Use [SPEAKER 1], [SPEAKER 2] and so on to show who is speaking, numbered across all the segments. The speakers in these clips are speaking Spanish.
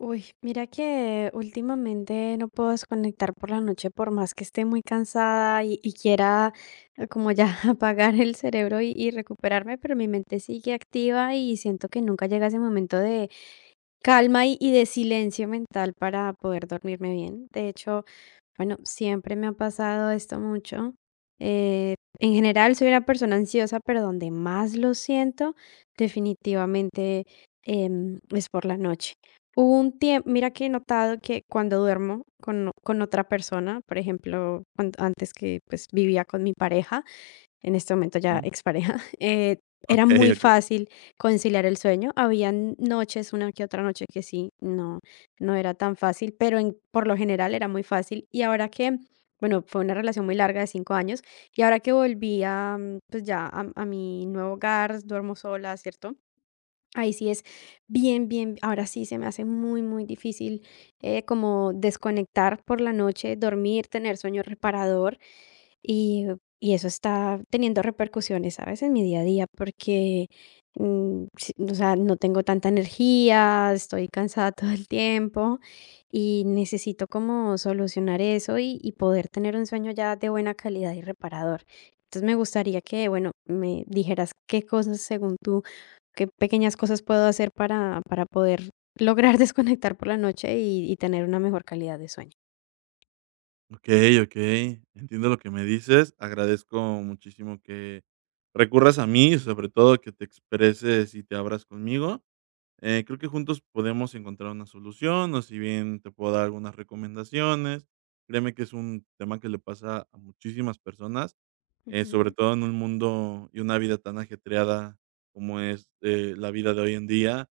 [SPEAKER 1] Uy, mira que últimamente no puedo desconectar por la noche por más que esté muy cansada y quiera como ya apagar el cerebro y recuperarme, pero mi mente sigue activa y siento que nunca llega ese momento calma y de silencio mental para poder dormirme bien. De hecho, bueno, siempre me ha pasado esto mucho. En general soy una persona ansiosa, pero donde más lo siento definitivamente es por la noche. Hubo un tiempo, mira que he notado que cuando duermo con otra persona, por ejemplo, antes que pues vivía con mi pareja, en este momento ya
[SPEAKER 2] Mm,
[SPEAKER 1] expareja, era
[SPEAKER 2] okey,
[SPEAKER 1] muy
[SPEAKER 2] okey.
[SPEAKER 1] fácil conciliar el sueño. Habían noches, una que otra noche que sí, no, no era tan fácil, pero por lo general era muy fácil. Y ahora que, bueno, fue una relación muy larga de 5 años, y ahora que volví a, pues ya a mi nuevo hogar, duermo sola, ¿cierto? Ahí sí es bien, bien, ahora sí se me hace muy, muy difícil como desconectar por la noche, dormir, tener sueño reparador y, y eso está teniendo repercusiones, ¿sabes? En mi día a día, porque, sí, o sea, no tengo tanta energía, estoy cansada todo el tiempo y necesito como solucionar eso y poder tener un sueño ya de buena calidad y reparador. Entonces me gustaría que, bueno, me dijeras qué cosas, según tú, qué pequeñas cosas puedo hacer para poder lograr desconectar por la noche y tener una mejor calidad de sueño.
[SPEAKER 2] Okey, okey. Entiendo lo que me dices. Agradezco muchísimo que recurras a mí, sobre todo que te expreses y te abras conmigo. Creo que juntos podemos encontrar una solución, o si bien te puedo dar algunas recomendaciones. Créeme que es un tema que le pasa a muchísimas personas, sobre
[SPEAKER 1] Ujú,
[SPEAKER 2] todo en un mundo y una vida tan ajetreada como es, la vida de hoy en día.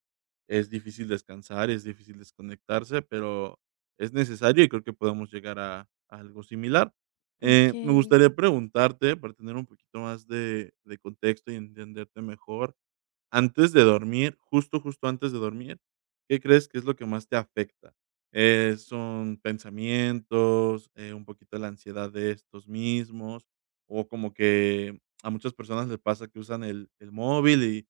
[SPEAKER 2] Es difícil descansar, es difícil desconectarse, pero es necesario y creo que podemos llegar a algo similar. Me
[SPEAKER 1] okey.
[SPEAKER 2] gustaría preguntarte, para tener un poquito más de contexto y entenderte mejor, antes de dormir, justo antes de dormir, ¿qué crees que es lo que más te afecta? ¿Son pensamientos, un poquito la ansiedad de estos mismos? O como que a muchas personas les pasa que usan el móvil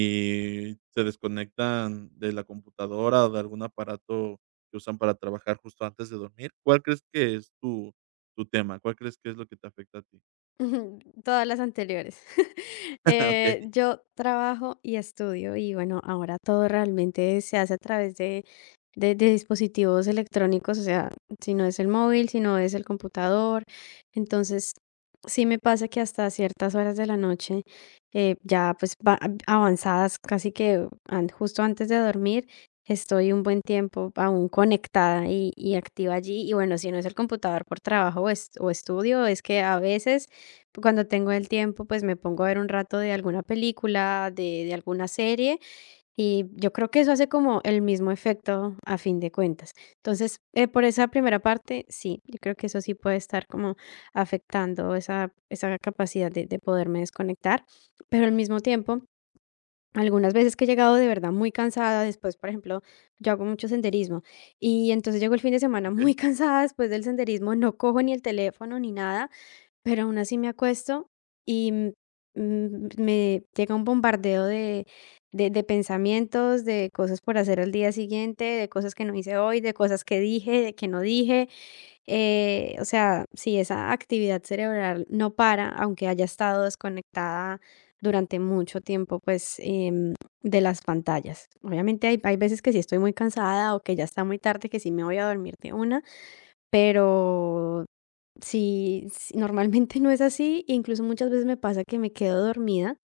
[SPEAKER 2] y se desconectan de la computadora o de algún aparato que usan para trabajar justo antes de dormir. ¿Cuál crees que es tu, tu tema? ¿Cuál crees que es lo que te afecta a ti?
[SPEAKER 1] Ujú, todas las anteriores. Yo trabajo y estudio y bueno, ahora todo realmente se hace a través de dispositivos electrónicos, o sea, si no es el móvil, si no es el computador. Entonces, sí me pasa que hasta ciertas horas de la noche, ya pues avanzadas, casi que justo antes de dormir, estoy un buen tiempo aún conectada y activa allí. Y bueno, si no es el computador por trabajo o, o estudio, es que a veces cuando tengo el tiempo, pues me pongo a ver un rato de alguna película, de alguna serie, y yo creo que eso hace como el mismo efecto a fin de cuentas. Entonces, por esa primera parte, sí, yo creo que eso sí puede estar como afectando esa capacidad de poderme desconectar, pero al mismo tiempo... Algunas veces que he llegado de verdad muy cansada, después, por ejemplo, yo hago mucho senderismo y entonces llego el fin de semana
[SPEAKER 2] Ok, ok,
[SPEAKER 1] muy cansada después del senderismo, no cojo ni el teléfono ni nada, pero aún así me acuesto y, me llega un bombardeo de pensamientos, de cosas por hacer al día siguiente, de cosas que no hice hoy, de cosas que dije, de que no dije. O sea, si esa actividad cerebral no para, aunque haya estado desconectada durante mucho tiempo, pues, de las pantallas. Obviamente, hay veces que sí estoy muy cansada o que ya está muy tarde, que sí me voy a dormir de una, pero sí, sí, normalmente no es así, e incluso muchas veces me pasa que me quedo dormida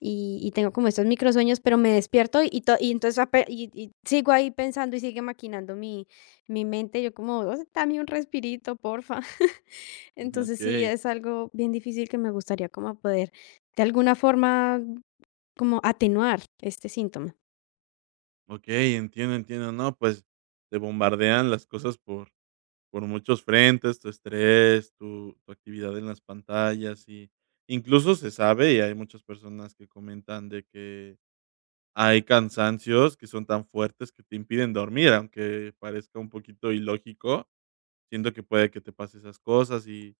[SPEAKER 1] y tengo como estos microsueños, pero me despierto y, y entonces y sigo ahí pensando y sigue maquinando mi, mi mente. Yo como, "Oh, dame un respirito, porfa". Entonces sí,
[SPEAKER 2] ok.
[SPEAKER 1] es algo bien difícil que me gustaría como poder de alguna forma como atenuar este síntoma.
[SPEAKER 2] Okey, entiendo, entiendo. No, pues, te bombardean las cosas por muchos frentes, tu estrés, tu tu actividad en las pantallas, y incluso se sabe, y hay muchas personas que comentan de que hay cansancios que son tan fuertes que te impiden dormir, aunque parezca un poquito ilógico. Siento que puede que te pase esas cosas y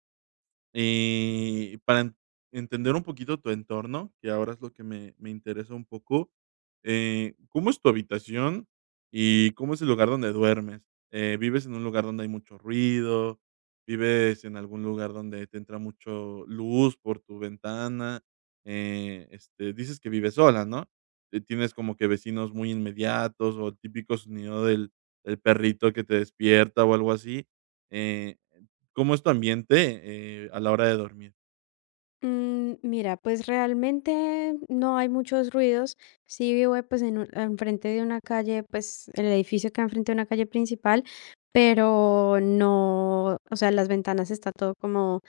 [SPEAKER 2] para en entender un poquito tu entorno, que ahora es lo que me me interesa un poco, ¿cómo es tu habitación y cómo es el lugar donde duermes? ¿Vives en un lugar donde hay mucho ruido? ¿Vives en algún lugar donde te entra mucho luz por tu ventana? Este, dices que vives sola, ¿no? ¿Tienes como que vecinos muy inmediatos o el típico sonido del del perrito que te despierta o algo así? Eh, ¿Cómo es tu ambiente, a la hora de dormir?
[SPEAKER 1] Mm, mira, pues realmente no hay muchos ruidos. Sí vivo, pues en enfrente de una calle, pues el edificio queda enfrente de una calle principal, pero no, o sea, las ventanas está todo como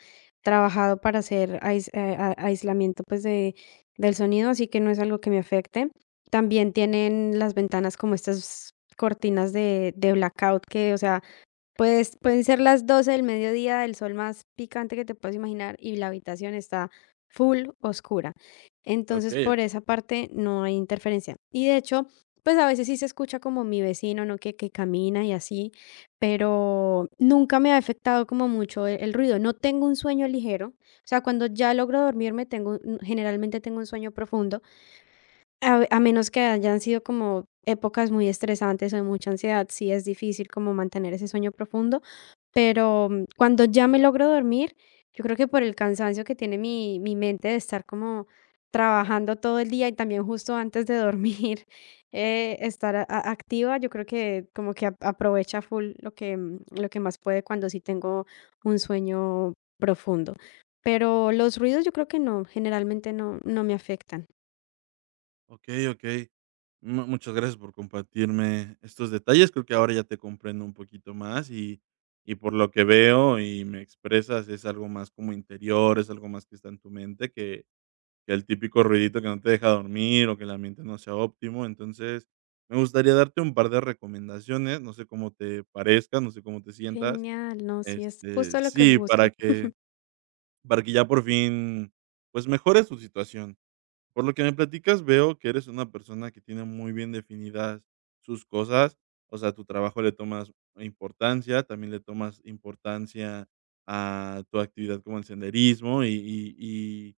[SPEAKER 1] trabajado para hacer aislamiento pues de, del sonido, así que no es algo que me afecte. También tienen las ventanas como estas cortinas de blackout que, o sea, pues, pueden ser las 12 del mediodía, el sol más picante que te puedas imaginar, y la habitación está full oscura. Entonces,
[SPEAKER 2] Okey,
[SPEAKER 1] por
[SPEAKER 2] okey.
[SPEAKER 1] esa parte no hay interferencia. Y de hecho, pues a veces sí se escucha como mi vecino, ¿no? Que camina y así, pero nunca me ha afectado como mucho el ruido. No tengo un sueño ligero. O sea, cuando ya logro dormirme, tengo, generalmente tengo un sueño profundo, a menos que hayan sido como épocas muy estresantes o de mucha ansiedad, sí es difícil como mantener ese sueño profundo, pero, cuando ya me logro dormir, yo creo que por el cansancio que tiene mi mente de estar como trabajando todo el día y también justo antes de dormir, estar a activa, yo creo que como que a aprovecha full lo que, lo que más puede cuando sí tengo un sueño profundo. Pero los ruidos yo creo que no, generalmente no me afectan.
[SPEAKER 2] Okey, okey. Mu muchas gracias por compartirme estos detalles. Creo que ahora ya te comprendo un poquito más y por lo que veo y me expresas, es algo más como interior, es algo más que está en tu mente que el típico ruidito que no te deja dormir o que el ambiente no sea óptimo. Entonces, me gustaría darte un par de recomendaciones, no sé cómo te parezcan, no sé cómo te sientas.
[SPEAKER 1] Genial, no, sí, es
[SPEAKER 2] Este,
[SPEAKER 1] justo lo que
[SPEAKER 2] sí,
[SPEAKER 1] busco.
[SPEAKER 2] para que ya por fin, pues, mejore su situación. Por lo que me platicas, veo que eres una persona que tiene muy bien definidas sus cosas, o sea, a tu trabajo le tomas importancia, también le tomas importancia a tu actividad como el senderismo y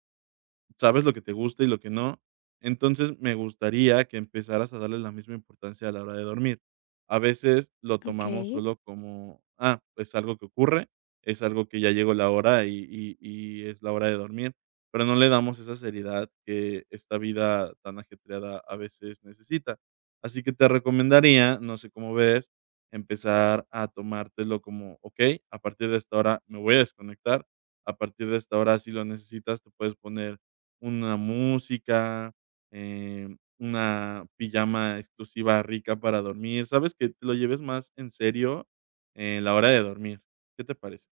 [SPEAKER 2] sabes lo que te gusta y lo que no. Entonces, me gustaría que empezaras a darle la misma importancia a la hora de dormir. A veces lo tomamos
[SPEAKER 1] Okey.
[SPEAKER 2] solo como, ah, es algo que ocurre, es algo que ya llegó la hora y es la hora de dormir, pero no le damos esa seriedad que esta vida tan ajetreada a veces necesita. Así que te recomendaría, no sé cómo ves, empezar a tomártelo como, ok, a partir de esta hora me voy a desconectar, a partir de esta hora si lo necesitas te puedes poner una música, una pijama exclusiva rica para dormir, ¿sabes? Que te lo lleves más en serio en la hora de dormir, ¿qué te parece?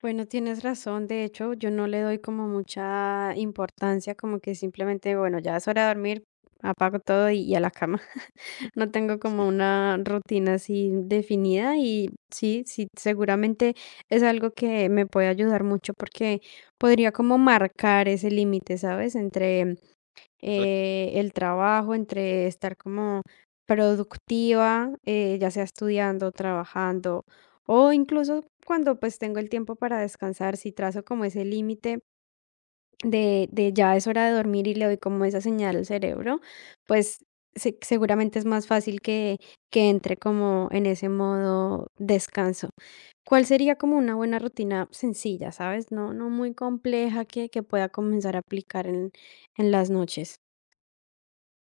[SPEAKER 1] Bueno, tienes razón, de hecho, yo no le doy como mucha importancia, como que simplemente, bueno, ya es hora de dormir, apago todo y a la cama. No tengo como
[SPEAKER 2] Sí,
[SPEAKER 1] una rutina así definida y sí, sí, seguramente es algo que me puede ayudar mucho porque podría como marcar ese límite, ¿sabes? Entre
[SPEAKER 2] exacto.
[SPEAKER 1] el trabajo, entre estar como productiva, ya sea estudiando, trabajando o incluso cuando pues tengo el tiempo para descansar, si trazo como ese límite de ya es hora de dormir y le doy como esa señal al cerebro, pues seguramente es más fácil que entre como en ese modo descanso. ¿Cuál sería como una buena rutina sencilla, sabes? No, no muy compleja que pueda comenzar a aplicar en las noches.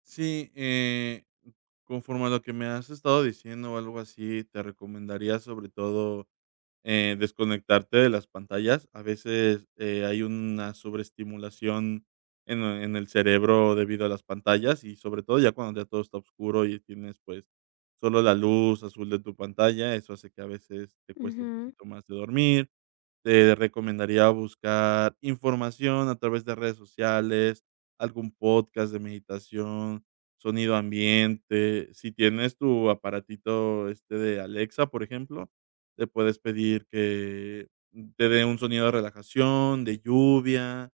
[SPEAKER 2] Sí, conforme a lo que me has estado diciendo o algo así, te recomendaría sobre todo desconectarte de las pantallas. A veces, hay una sobreestimulación en el cerebro debido a las pantallas y, sobre todo, ya cuando ya todo está oscuro y tienes, pues, solo la luz azul de tu pantalla, eso hace que a veces te cueste un poquito más de dormir. Te recomendaría buscar información a través de redes sociales, algún podcast de meditación, sonido ambiente. Si tienes tu aparatito, este, de Alexa, por ejemplo, le puedes pedir que te dé un sonido de relajación, de lluvia.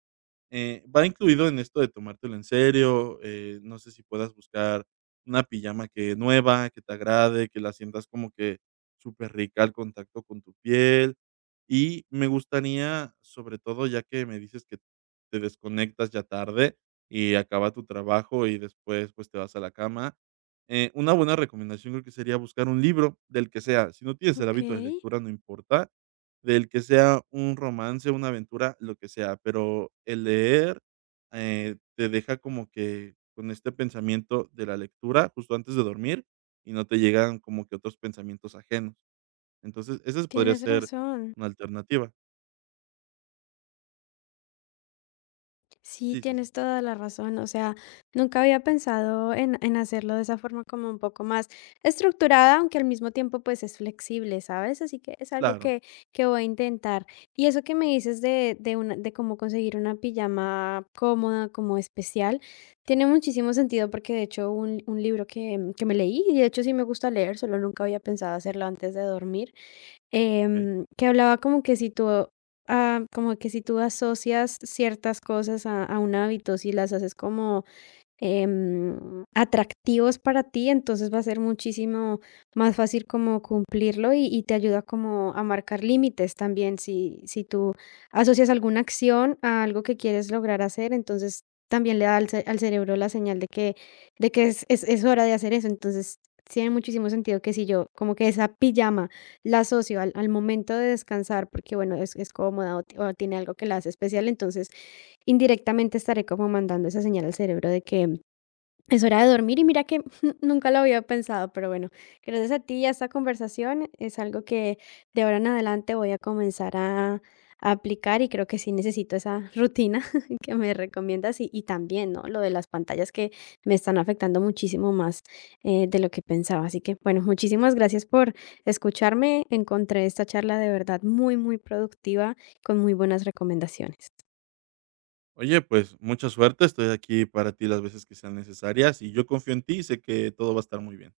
[SPEAKER 2] Va incluido en esto de tomártelo en serio. No sé si puedas buscar una pijama que nueva, que te agrade, que la sientas como que súper rica al contacto con tu piel. Y me gustaría, sobre todo, ya que me dices que te desconectas ya tarde y acaba tu trabajo y después, pues, te vas a la cama, una buena recomendación creo que sería buscar un libro, del que sea. Si no tienes el
[SPEAKER 1] Ok,
[SPEAKER 2] hábito de lectura, no importa, del que sea un romance, una aventura, lo que sea, pero el leer, te deja como que con este pensamiento de la lectura justo antes de dormir y no te llegan como que otros pensamientos ajenos. Entonces, esa podría
[SPEAKER 1] tienes
[SPEAKER 2] ser
[SPEAKER 1] razón.
[SPEAKER 2] una alternativa.
[SPEAKER 1] Sí,
[SPEAKER 2] Sí, sí, sí,
[SPEAKER 1] tienes toda la razón. O sea, nunca había pensado en hacerlo de esa forma como un poco más estructurada, aunque al mismo tiempo pues es flexible, ¿sabes? Así que es algo
[SPEAKER 2] claro,
[SPEAKER 1] que voy a intentar. Y eso que me dices una, de cómo conseguir una pijama cómoda, como especial, tiene muchísimo sentido porque de hecho un libro que me leí, y de hecho sí me gusta leer, solo nunca había pensado hacerlo antes de dormir.
[SPEAKER 2] okey.
[SPEAKER 1] Que hablaba como que si tú, ah, como que si tú asocias ciertas cosas a un hábito, si las haces como atractivos para ti, entonces va a ser muchísimo más fácil como cumplirlo y te ayuda como a marcar límites también. Si tú asocias alguna acción a algo que quieres lograr hacer, entonces también le da al cerebro la señal de que es hora de hacer eso. Entonces tiene muchísimo sentido que si yo como que esa pijama la asocio al momento de descansar, porque bueno, es cómoda o o tiene algo que la hace especial, entonces indirectamente estaré como mandando esa señal al cerebro de que es hora de dormir y mira que nunca lo había pensado, pero bueno, gracias a ti y a esta conversación es algo que de ahora en adelante voy a comenzar a aplicar y creo que sí necesito esa rutina que me recomiendas y también, ¿no? Lo de las pantallas que me están afectando muchísimo más, de lo que pensaba. Así que bueno, muchísimas gracias por escucharme. Encontré esta charla de verdad muy, muy productiva con muy buenas recomendaciones.
[SPEAKER 2] Oye, pues mucha suerte, estoy aquí para ti las veces que sean necesarias y yo confío en ti y sé que todo va a estar muy bien.